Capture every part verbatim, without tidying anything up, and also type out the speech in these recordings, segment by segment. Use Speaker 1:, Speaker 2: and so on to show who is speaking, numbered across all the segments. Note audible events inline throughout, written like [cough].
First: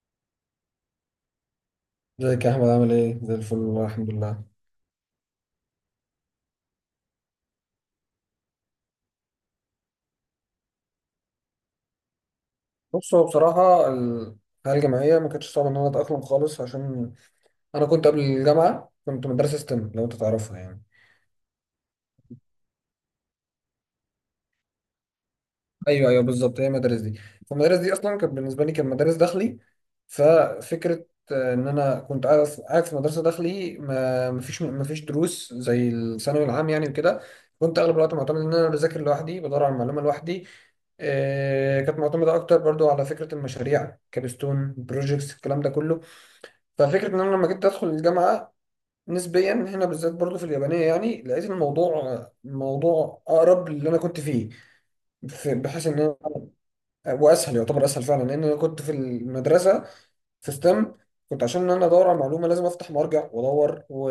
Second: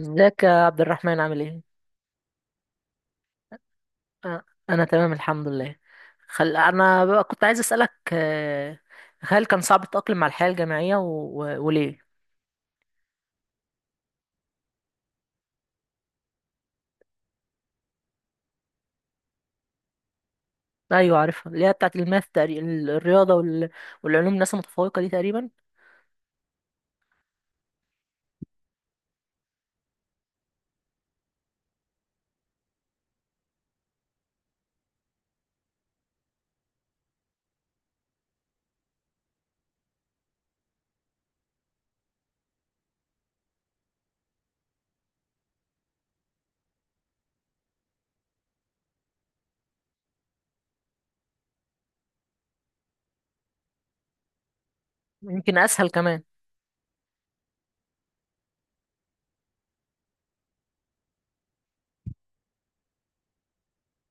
Speaker 1: ازيك يا عبد الرحمن، عامل ايه؟
Speaker 2: ازيك يا احمد، عامل ايه؟ زي الفل، والله الحمد لله.
Speaker 1: آه، انا تمام الحمد لله. خل... انا بقى كنت عايز اسالك، آه، هل كان صعب التاقلم مع الحياه الجامعيه و... و... وليه؟
Speaker 2: بص، هو بصراحه ال- الحياه الجامعيه ما كانتش صعبه ان انا اتاقلم خالص، عشان انا كنت قبل الجامعه كنت مدرسه ستيم، لو انت تعرفها يعني.
Speaker 1: ايوه عارفها، اللي هي بتاعت الماث تقريبا، الرياضه وال... والعلوم، الناس المتفوقه دي تقريبا.
Speaker 2: ايوه، ايوه، بالظبط، هي المدارس دي. فالمدارس دي اصلا كانت بالنسبه لي كانت مدارس داخلي. ففكره آه، ان انا كنت قاعد قاعد في مدرسه داخلي، ما مفيش مفيش دروس زي الثانوي العام يعني وكده. كنت اغلب الوقت معتمد ان انا بذاكر لوحدي، بدور على المعلومه لوحدي. آه، كانت معتمده اكتر برضو على فكره المشاريع، كابستون بروجيكتس، الكلام ده كله. ففكره ان انا لما جيت ادخل الجامعه، نسبيا هنا بالذات برضو في اليابانيه يعني، لقيت الموضوع موضوع اقرب للي انا كنت فيه. في-
Speaker 1: يمكن
Speaker 2: بحيث
Speaker 1: اسهل
Speaker 2: ان انا،
Speaker 1: كمان.
Speaker 2: واسهل، يعتبر اسهل فعلا، لان انا كنت في المدرسه في ستيم كنت عشان انا ادور على معلومه لازم افتح وارجع وادور و...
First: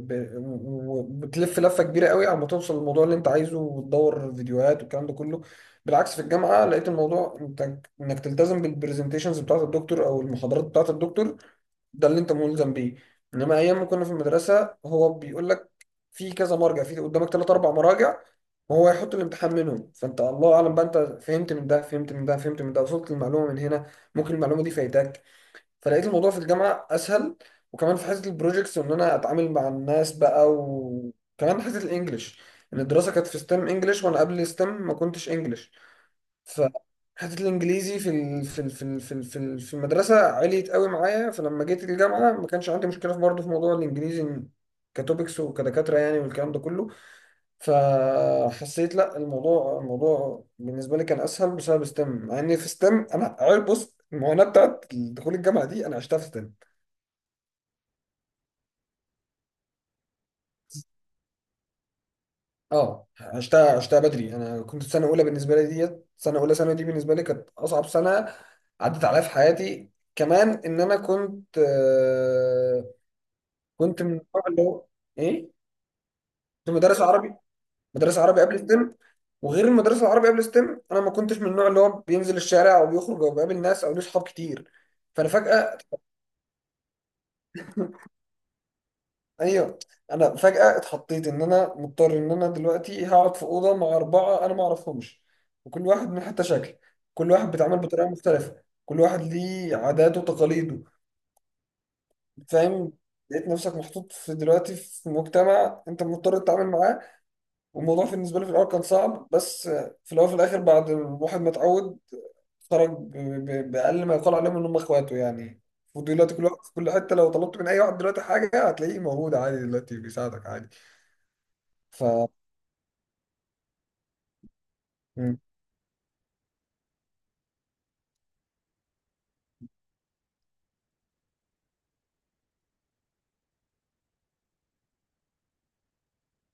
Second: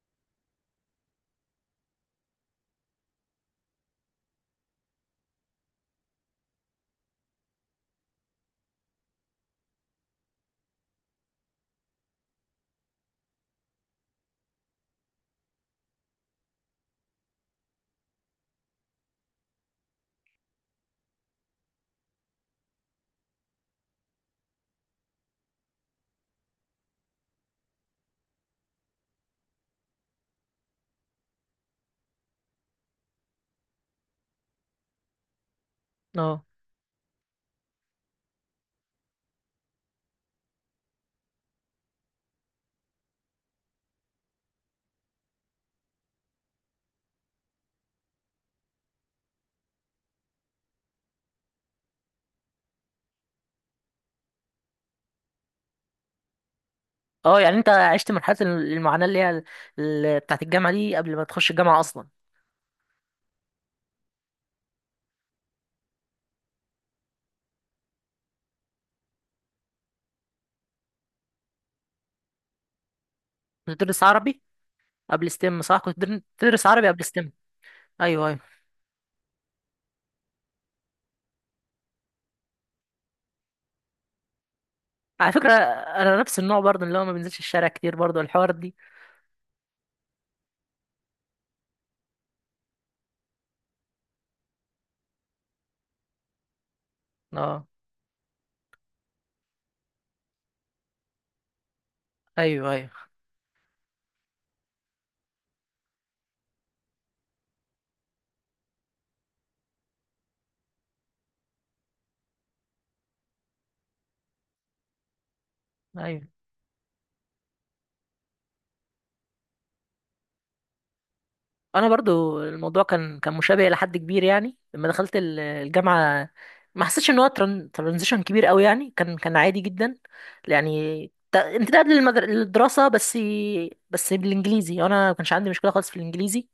Speaker 2: ب... وبتلف لفه كبيره قوي على ما توصل للموضوع اللي انت عايزه، وتدور فيديوهات والكلام ده كله. بالعكس، في الجامعه لقيت الموضوع انت انك تلتزم بالبرزنتيشنز بتاعه الدكتور او المحاضرات بتاعه الدكتور، ده اللي انت ملزم بيه. انما ايام ما كنا في المدرسه هو بيقول لك في كذا مرجع، في قدامك ثلاث اربع مراجع، وهو يحط الامتحان منهم، فانت الله اعلم بقى، انت فهمت من ده، فهمت من ده، فهمت من ده، وصلت المعلومه من هنا، ممكن المعلومه دي فايتاك. فلقيت الموضوع في الجامعه اسهل، وكمان في حته البروجيكتس وان انا اتعامل مع الناس بقى، وكمان حته الانجليش. ان الدراسه كانت في ستيم انجليش، وانا قبل ستيم ما كنتش انجليش.
Speaker 1: اه،
Speaker 2: فحته الانجليزي في ال- في ال- في ال- في ال- في ال- في المدرسه عليت قوي معايا، فلما جيت الجامعه ما كانش عندي مشكله، في برضه، في موضوع الانجليزي. كتوبكس وكدكاتره يعني والكلام ده كله. فحسيت لا، الموضوع الموضوع بالنسبه لي كان اسهل بسبب ستيم، مع ان في ستيم انا عارف، بص، المعاناه بتاعت دخول الجامعه دي انا عشتها في ستيم.
Speaker 1: اه، يعني انت عشت مرحله المعاناه اللي هي ال... ال- بتاعت الجامعه دي قبل ما تخش الجامعه اصلا.
Speaker 2: اه، عشتها عشتها بدري. انا كنت سنه اولى، بالنسبه لي، ديت سنه اولى ثانوي دي بالنسبه لي كانت اصعب سنه عدت عليا في حياتي. كمان ان انا كنت، آه
Speaker 1: كنت
Speaker 2: كنت
Speaker 1: بتدرس
Speaker 2: من النوع
Speaker 1: عربي
Speaker 2: اللي هو.
Speaker 1: قبل
Speaker 2: ايه،
Speaker 1: ستيم، صح؟ كنت بتدر- بتدرس
Speaker 2: كنت
Speaker 1: عربي
Speaker 2: مدرس
Speaker 1: قبل ستيم.
Speaker 2: عربي، مدرس
Speaker 1: ايوه،
Speaker 2: عربي
Speaker 1: ايوه.
Speaker 2: قبل ستيم. وغير المدرس العربي قبل ستيم، انا ما كنتش من النوع اللي هو بينزل الشارع او بيخرج او بيقابل ناس او ليه صحاب كتير. فانا
Speaker 1: على فكره
Speaker 2: فجاه.
Speaker 1: انا نفس النوع برضه، اللي هو ما بنزلش الشارع كتير، برضه الحوار دي.
Speaker 2: ايوه. انا فجأة اتحطيت ان انا مضطر، ان انا دلوقتي هقعد في أوضة مع أربعة انا ما اعرفهمش، وكل واحد من حتى شكل، كل واحد
Speaker 1: اه،
Speaker 2: بيتعامل بطريقة مختلفة، كل واحد ليه عاداته وتقاليده.
Speaker 1: ايوه، ايوه،
Speaker 2: فاهم. لقيت نفسك محطوط في دلوقتي في مجتمع انت مضطر تتعامل معاه، والموضوع بالنسبة لي في الاول كان صعب، بس في الاول وفي الاخر بعد الواحد ما اتعود، خرج ب- ب- بأقل ما يقال عليهم ان هم اخواته يعني.
Speaker 1: ايوه.
Speaker 2: ودلوقتي كل واحد في كل حتة، لو طلبت من اي واحد دلوقتي حاجة هتلاقيه موجود عادي، دلوقتي بيساعدك عادي.
Speaker 1: انا
Speaker 2: ف
Speaker 1: برضو الموضوع كان كان مشابه الى حد كبير، يعني لما دخلت
Speaker 2: مم.
Speaker 1: ال- الجامعه. ما حسيتش ان هو تران- ترانزيشن كبير قوي، يعني كان كان عادي جدا. يعني ت- امتداد للمدر... للدراسه بس. بس بالانجليزي انا ما كانش عندي مشكله خالص في الانجليزي،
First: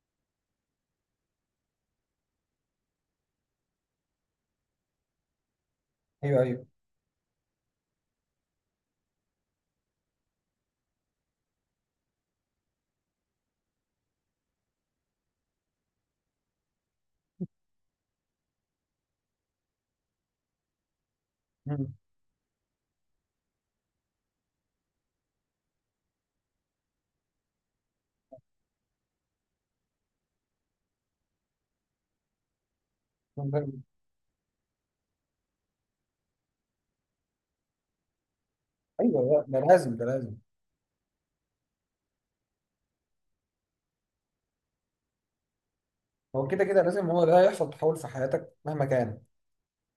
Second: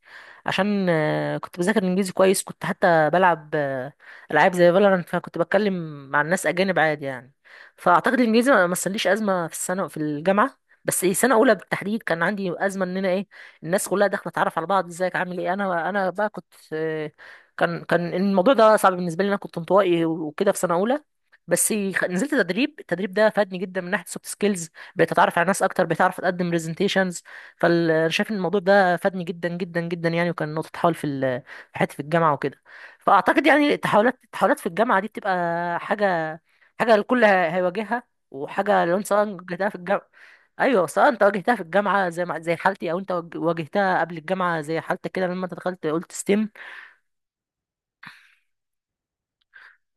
Speaker 1: عشان آه، كنت بذاكر الانجليزي كويس، كنت حتى بلعب آه، العاب زي فالورانت، فكنت بتكلم مع
Speaker 2: ايوه،
Speaker 1: الناس
Speaker 2: ايوه.
Speaker 1: اجانب عادي يعني. فاعتقد الانجليزي ما ما مثليش ازمه في السنه في الجامعه. بس سنه اولى بالتحديد كان عندي ازمه ان انا ايه. الناس كلها داخله تعرف على بعض، ازيك عامل ايه، انا انا بقى كنت آه، كان كان الموضوع ده صعب بالنسبه لي، انا كنت انطوائي وكده في سنه اولى. بس
Speaker 2: مم.
Speaker 1: خ- نزلت تدريب، التدريب ده فادني جدا من ناحيه سوفت سكيلز. بقيت اتعرف على ناس اكتر، بقيت اعرف اقدم برزنتيشنز، فانا شايف ان الموضوع ده فادني جدا جدا جدا يعني، وكان نقطه تحول في ال- في حياتي في الجامعه وكده. فاعتقد يعني
Speaker 2: مم.
Speaker 1: التحولات التحولات في الجامعه دي بتبقى حاجه حاجه الكل هي- هيواجهها، وحاجه لو انت
Speaker 2: ايوه.
Speaker 1: سواء
Speaker 2: لا، ده
Speaker 1: واجهتها في
Speaker 2: لازم، ده
Speaker 1: الجامعه.
Speaker 2: لازم.
Speaker 1: ايوه، سواء انت واجهتها في الجامعه زي ما زي حالتي، او انت واج- واجهتها قبل الجامعه زي حالتك كده، لما انت دخلت قلت
Speaker 2: هو
Speaker 1: ستيم.
Speaker 2: كده كده لازم، هو ده يحصل تحول في حياتك مهما كان،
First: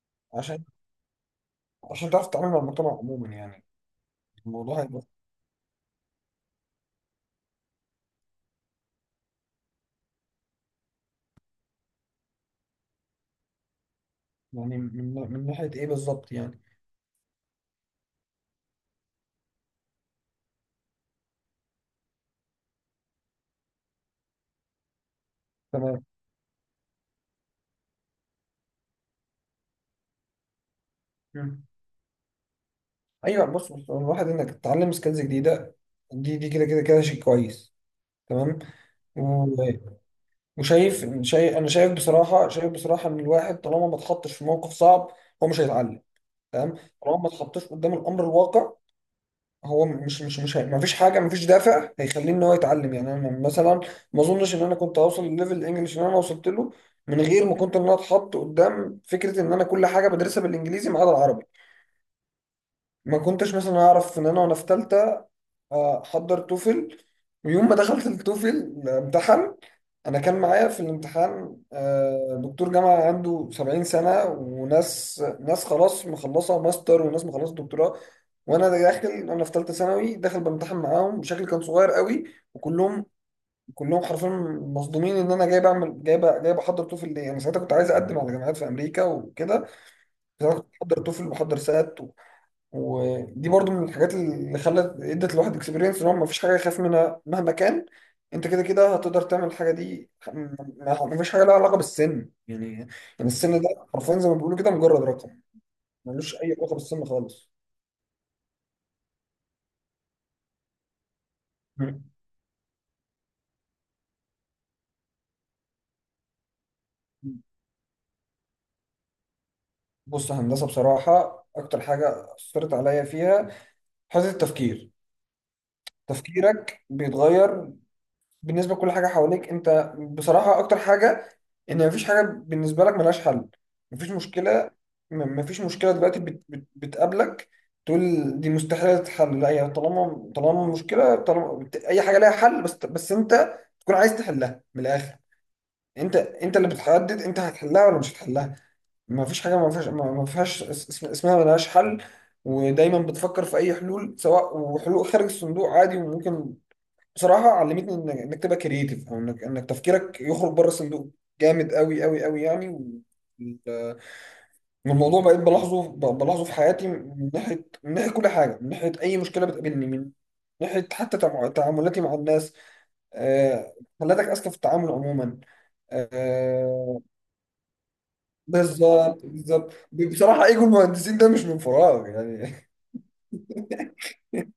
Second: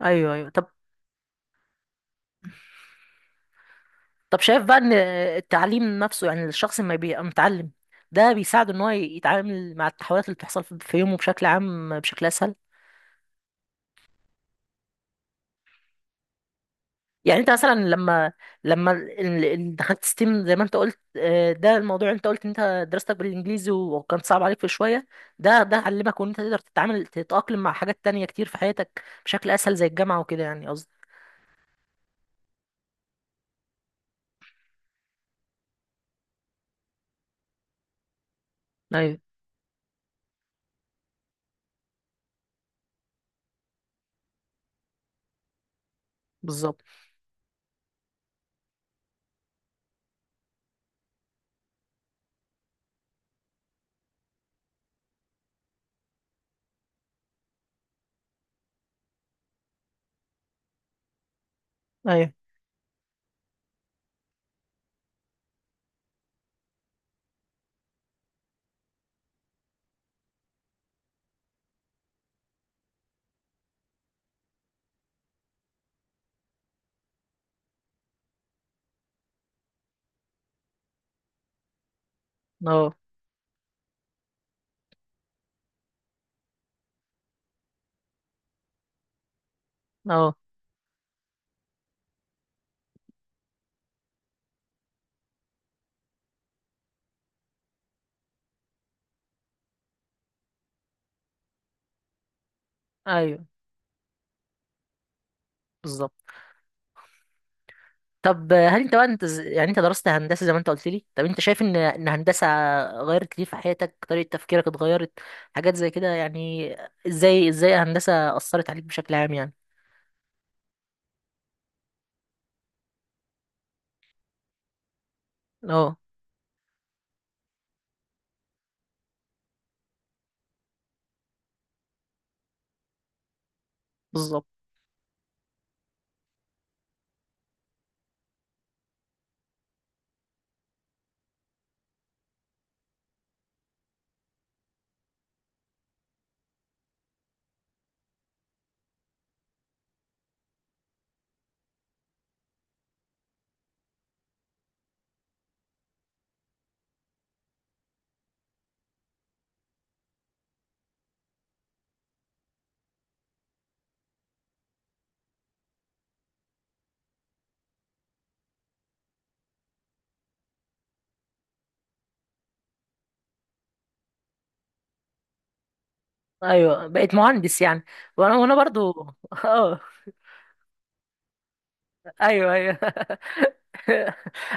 Speaker 1: ايوه، ايوه،
Speaker 2: عشان
Speaker 1: طب.
Speaker 2: عشان تعرف تتعامل مع المجتمع عموما يعني.
Speaker 1: طب شايف بقى
Speaker 2: الموضوع
Speaker 1: ان
Speaker 2: هيبقى
Speaker 1: التعليم نفسه، يعني الشخص ما بيبقى متعلم، ده بيساعده ان هو يتعامل مع التحولات اللي بتحصل في في يومه بشكل عام بشكل اسهل؟
Speaker 2: يعني من من ناحيه ايه بالظبط يعني؟
Speaker 1: يعني انت مثلا لما لما ال- ال- دخلت ستيم زي ما انت قلت، آه، ده الموضوع انت قلت ان انت دراستك بالانجليزي وكان صعب عليك في شويه، ده ده
Speaker 2: تمام.
Speaker 1: علمك ان انت تقدر تتعامل تتأقلم مع حاجات تانية كتير في حياتك بشكل اسهل زي الجامعه وكده، يعني قصدي.
Speaker 2: مم. ايوه، بص، بص، هو الواحد انك تتعلم سكيلز جديده دي دي كده كده كده شيء كويس. تمام.
Speaker 1: ايوه
Speaker 2: و- وشايف شايف انا شايف بصراحه شايف بصراحه ان الواحد طالما ما اتحطش في موقف صعب هو مش هيتعلم. تمام.
Speaker 1: بالظبط،
Speaker 2: طالما ما اتحطش قدام الامر الواقع هو مش مش مش ما فيش حاجه، ما فيش دافع هيخليه ان هو يتعلم يعني. انا مثلا ما اظنش ان انا كنت هوصل لليفل الانجليش اللي انا وصلت له من غير ما كنت ان انا اتحط قدام فكره ان انا كل حاجه بدرسها بالانجليزي ما عدا العربي.
Speaker 1: ايوه،
Speaker 2: ما كنتش مثلا اعرف ان انا وانا في ثالثه آه، حضر توفل، ويوم ما دخلت التوفل امتحن، انا كان معايا في الامتحان آه، دكتور جامعه عنده سبعين سنه، وناس ناس خلاص مخلصه ماستر، وناس مخلصه دكتوراه، وانا داخل، انا في ثالثه ثانوي داخل بامتحن معاهم بشكل كان صغير قوي.
Speaker 1: اه،
Speaker 2: وكلهم كلهم حرفيا مصدومين ان انا جاي بعمل، جاي ب- جاي بحضر توفل. ليه؟ انا ساعتها كنت عايز اقدم على جامعات في امريكا وكده.
Speaker 1: اه،
Speaker 2: ساعتها كنت بحضر توفل وبحضر سات. ودي برضو من الحاجات اللي خلت، ادت الواحد اكسبيرينس ان هو مفيش حاجه يخاف منها مهما كان، انت كده كده هتقدر تعمل الحاجه دي. م- م- مفيش حاجه لها علاقه بالسن يعني. يعني
Speaker 1: ايوه
Speaker 2: السن ده حرفيا زي ما بيقولوا كده، مجرد رقم،
Speaker 1: بالظبط.
Speaker 2: ملوش اي علاقه بالسن خالص.
Speaker 1: طب هل انت بقى انت ز- يعني انت درست هندسه زي ما انت قلت لي؟ طب انت شايف ان
Speaker 2: مم.
Speaker 1: ان هندسه غيرت ليه في حياتك؟ طريقه تفكيرك اتغيرت، حاجات زي كده يعني، ازاي ازاي هندسه اثرت عليك بشكل عام يعني؟
Speaker 2: بص، هندسه بصراحه اكتر حاجه اثرت عليا فيها حته التفكير.
Speaker 1: اه،
Speaker 2: تفكيرك بيتغير بالنسبه لكل حاجه حواليك. انت بصراحه اكتر حاجه، ان مفيش حاجه بالنسبه لك ملهاش حل. مفيش
Speaker 1: بالظبط.
Speaker 2: مشكله، م- مفيش مشكله دلوقتي بت بت بتقابلك تقول دي مستحيله تتحل. لا، هي طالما طالما مشكله، طالما بت- اي حاجه ليها حل، بس بس انت تكون عايز تحلها من الاخر. انت انت اللي بتحدد انت هتحلها ولا مش هتحلها. مفيش حاجه ما فيهاش، ما ما فيهاش اس- اسم- اسمها ملهاش حل. ودايما بتفكر في اي حلول، سواء وحلول خارج الصندوق، عادي وممكن. بصراحه علمتني انك انك تبقى كرييتيف، او انك انك تفكيرك يخرج بره الصندوق جامد قوي قوي قوي يعني. وال- والموضوع بقيت بلاحظه، ب- بلاحظه في حياتي، من ناحيه من ناحيه كل حاجه، من ناحيه اي مشكله بتقابلني، من ناحيه حتى تع- تعاملاتي مع الناس. آه، خلاتك اذكى في التعامل عموما.
Speaker 1: ايوه
Speaker 2: آه،
Speaker 1: بقيت مهندس يعني، وانا وانا برضو [laughs]
Speaker 2: بالظبط، بالظبط.
Speaker 1: اه،
Speaker 2: بصراحه، ايجو المهندسين ده مش من فراغ
Speaker 1: ايوه،
Speaker 2: يعني.
Speaker 1: ايوه [laughs]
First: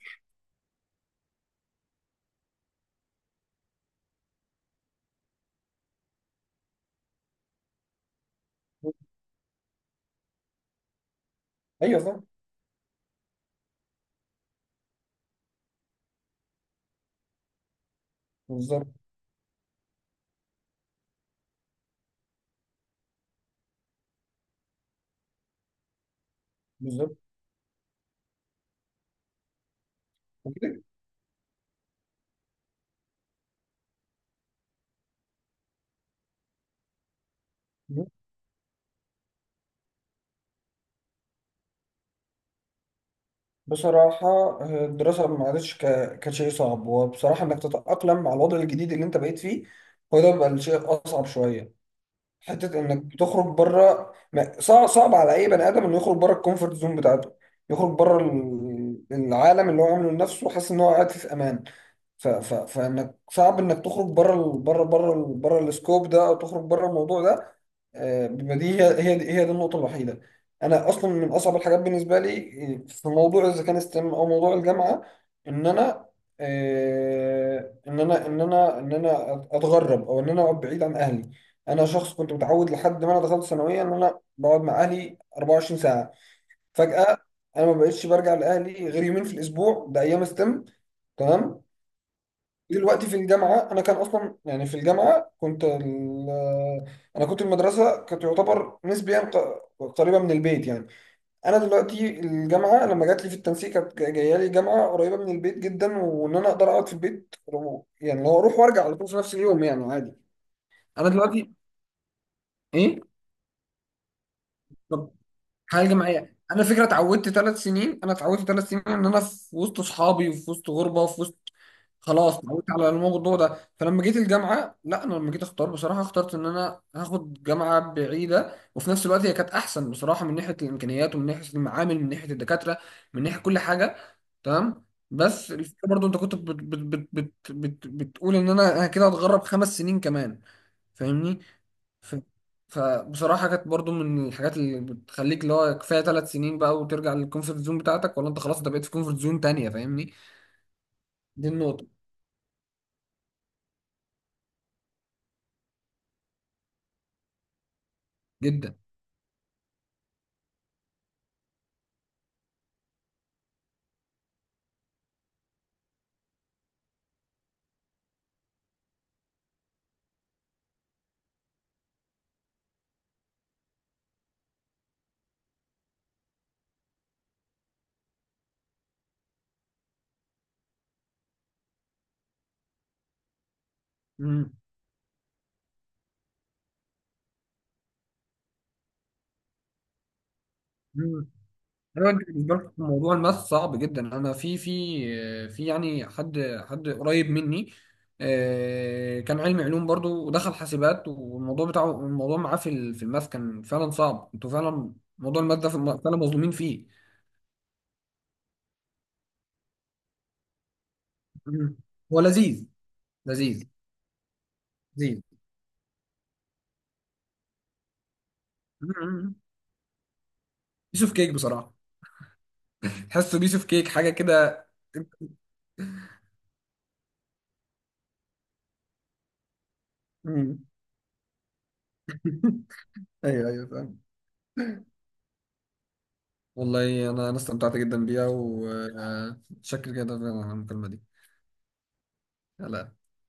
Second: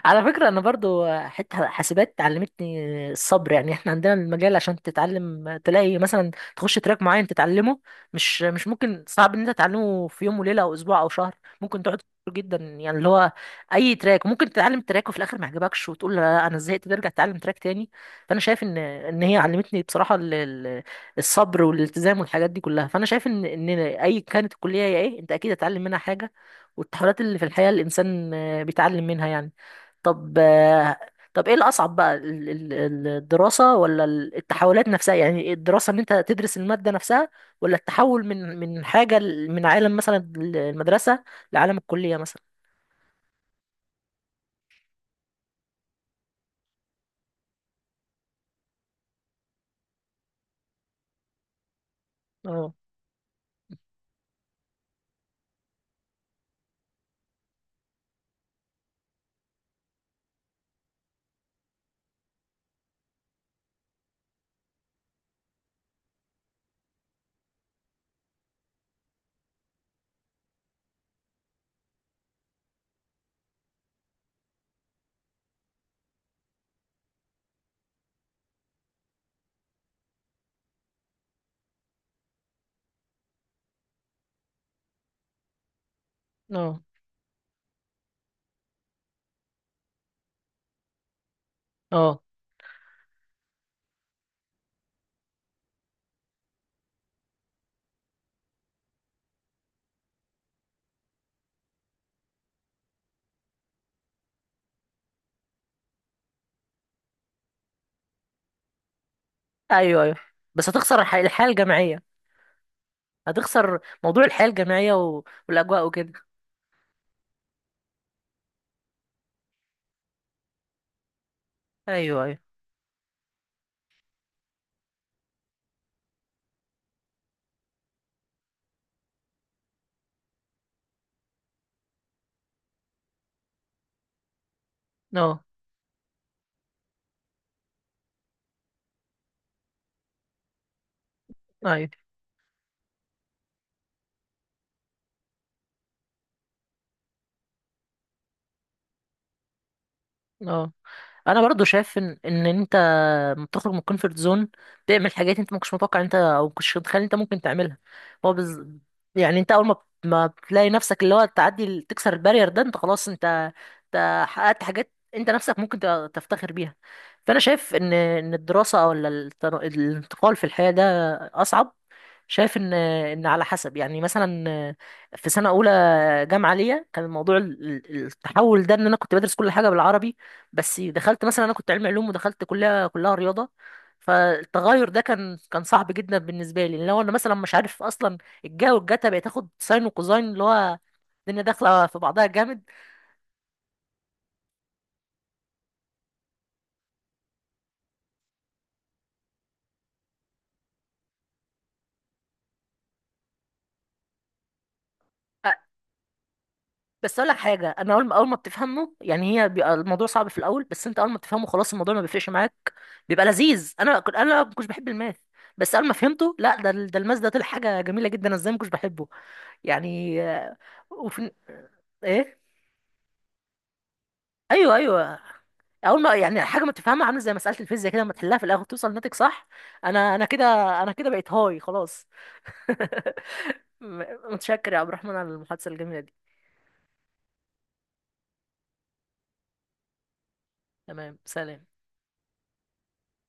Speaker 1: على فكره انا برضو حته حاسبات علمتني الصبر، يعني احنا عندنا المجال عشان تتعلم، تلاقي مثلا تخش تراك معين تتعلمه، مش مش ممكن،
Speaker 2: [laughs]
Speaker 1: صعب ان انت تتعلمه في يوم وليله او اسبوع او شهر، ممكن تقعد
Speaker 2: ايوه،
Speaker 1: كتير
Speaker 2: فاهم.
Speaker 1: جدا يعني، اللي هو اي تراك ممكن تتعلم تراك وفي الاخر ما يعجبكش وتقول لا انا زهقت، ترجع تتعلم تراك تاني. فانا شايف ان
Speaker 2: بالظبط،
Speaker 1: ان هي علمتني بصراحه ال- ال- الصبر والالتزام والحاجات دي كلها. فانا شايف ان ان اي كانت الكليه هي ايه، انت اكيد هتتعلم منها حاجه،
Speaker 2: بالظبط.
Speaker 1: والتحولات اللي في الحياة الإنسان آه، بيتعلم منها يعني. طب آه، طب إيه الأصعب بقى، ال- ال- ال- الدراسة ولا ال- التحولات نفسها؟ يعني إيه، الدراسة إن أنت تدرس المادة نفسها، ولا التحول من من حاجة ل- من عالم مثلا المدرسة لعالم الكلية مثلا؟
Speaker 2: بصراحة، آه، الدراسة ما عادتش ك- كشيء صعب، وبصراحة إنك تتأقلم مع الوضع الجديد اللي أنت بقيت فيه، هو ده بقى الشيء أصعب شوية.
Speaker 1: اه،
Speaker 2: حتة إنك تخرج بره، ما- صعب، صعب على أي بني آدم إنه يخرج بره الكومفورت زون بتاعته، يخرج بره ال- العالم اللي هو عامله لنفسه وحاسس إن هو قاعد فيه في أمان. ف... ف... فانك صعب انك تخرج بره ال... بره بره ال... بره السكوب ده، او تخرج بره الموضوع ده. آه، بيبقى دي هي. هي دي, هي دي النقطه الوحيده. انا اصلا من اصعب الحاجات بالنسبه لي، آه، في موضوع اذا كان ستيم او موضوع الجامعه، ان انا، آه، ان انا ان انا ان انا اتغرب او ان انا اقعد بعيد عن اهلي. انا شخص كنت متعود لحد ما انا دخلت ثانويه ان انا بقعد مع اهلي اربع وعشرين ساعه.
Speaker 1: اه،
Speaker 2: فجاه انا ما بقتش برجع لاهلي غير يومين في الاسبوع، ده ايام ستيم. تمام.
Speaker 1: اه،
Speaker 2: دلوقتي في الجامعة أنا كان أصلا يعني، في الجامعة كنت ال... أنا كنت المدرسة كانت تعتبر نسبيا ق- قريبة من البيت يعني. أنا دلوقتي الجامعة لما جات لي في التنسيق كانت جاية لي جامعة قريبة من البيت جدا، وإن أنا أقدر أقعد في البيت، رو- يعني لو أروح وأرجع على طول في نفس اليوم يعني
Speaker 1: أيوه،
Speaker 2: عادي.
Speaker 1: أيوه. بس هتخسر
Speaker 2: أنا
Speaker 1: الح- الحياة
Speaker 2: دلوقتي.
Speaker 1: الجامعية،
Speaker 2: إيه؟
Speaker 1: هتخسر موضوع الحياة الجامعية
Speaker 2: طب.
Speaker 1: و- والأجواء
Speaker 2: حاجة
Speaker 1: وكده.
Speaker 2: جماعية، أنا فكرة اتعودت ثلاث سنين، أنا اتعودت ثلاث سنين إن أنا في وسط أصحابي وفي وسط غربة وفي وسط.
Speaker 1: أيوه،
Speaker 2: خلاص
Speaker 1: أيوه،
Speaker 2: اتعودت على الموضوع ده. فلما جيت الجامعه، لا، انا لما جيت اختار، بصراحه اخترت ان انا هاخد جامعه بعيده، وفي نفس الوقت هي كانت احسن بصراحه من ناحيه الامكانيات، ومن ناحيه المعامل، من ناحيه الدكاتره، من ناحيه كل حاجه. تمام.
Speaker 1: اه،
Speaker 2: بس الفكره برضو، انت كنت بت بت بت بت بت بتقول ان انا انا كده هتغرب خمس سنين كمان، فاهمني؟
Speaker 1: أيوه،
Speaker 2: ف فبصراحه كانت برضو من الحاجات اللي بتخليك اللي هو كفايه ثلاث سنين بقى وترجع للكومفورت زون بتاعتك، ولا انت خلاص انت بقيت في كومفورت زون تانية، فاهمني؟
Speaker 1: اه. انا
Speaker 2: دي
Speaker 1: برضو
Speaker 2: النقطه.
Speaker 1: شايف ان ان انت لما بتخرج من الكونفرت زون تعمل حاجات انت ما كنتش متوقع، انت او ما كنتش متخيل انت ممكن تعملها. هو بز...
Speaker 2: جدا.
Speaker 1: يعني انت اول ما ما بتلاقي نفسك اللي هو تعدي ال- تكسر البارير ده، انت خلاص انت انت حققت حاجات انت نفسك ممكن ت- تفتخر بيها. فانا شايف ان ان الدراسه ولا التن- الانتقال في الحياه ده اصعب. شايف ان ان على حسب يعني، مثلا في سنه اولى جامعه ليا كان الموضوع ال- ال- التحول ده ان انا كنت بدرس كل حاجه بالعربي، بس دخلت مثلا، انا كنت علمي علوم ودخلت كلها كلها رياضه،
Speaker 2: مم.
Speaker 1: فالتغير ده كان كان صعب جدا بالنسبه لي. لو انا مثلا مش عارف اصلا الجا والجتا، بقيت اخد ساين وكوزاين، اللي هو
Speaker 2: مم.
Speaker 1: الدنيا داخله في
Speaker 2: ايوه، انت
Speaker 1: بعضها
Speaker 2: بالنسبه
Speaker 1: جامد.
Speaker 2: لك موضوع الماث صعب جدا. انا في، في في يعني حد حد قريب مني آه، كان علمي علوم برضو ودخل حاسبات، والموضوع بتاعه، الموضوع معاه في ال- في الماث كان فعلا صعب. انتوا فعلا موضوع
Speaker 1: أ-
Speaker 2: الماث ده في الم- فعلا مظلومين فيه.
Speaker 1: بس اقول لك حاجه، انا اول ما اول ما بتفهمه يعني، هي بيبقى الموضوع صعب في الاول، بس انت اول ما بتفهمه خلاص
Speaker 2: مم.
Speaker 1: الموضوع ما
Speaker 2: هو
Speaker 1: بيفرقش
Speaker 2: لذيذ.
Speaker 1: معاك، بيبقى
Speaker 2: لذيذ،
Speaker 1: لذيذ. انا كنت انا ما كنتش بحب الماث،
Speaker 2: لذيذ.
Speaker 1: بس اول ما فهمته، لا ده ال- ده الماث ده طلع حاجه جميله جدا، انا ازاي ما كنتش بحبه؟
Speaker 2: مم.
Speaker 1: يعني آه،
Speaker 2: بيس اوف كيك
Speaker 1: وفي
Speaker 2: بصراحه.
Speaker 1: ايه.
Speaker 2: تحسه بيس اوف كيك، حاجه كده.
Speaker 1: ايوه، ايوه، اول ما يعني حاجه ما تفهمها عامله زي مساله الفيزياء كده، لما تحلها في الاخر توصل ناتج صح، انا انا كده،
Speaker 2: مم.
Speaker 1: انا كده بقيت هاي خلاص.
Speaker 2: [laughs]
Speaker 1: [laughs]
Speaker 2: ايوه، ايوه، فاهم.
Speaker 1: م- متشكر يا عبد الرحمن على المحادثه الجميله دي.
Speaker 2: والله انا انا استمتعت جدا بيها، وشكرا جدا على المكالمه دي.
Speaker 1: تمام، سلام.
Speaker 2: يلا.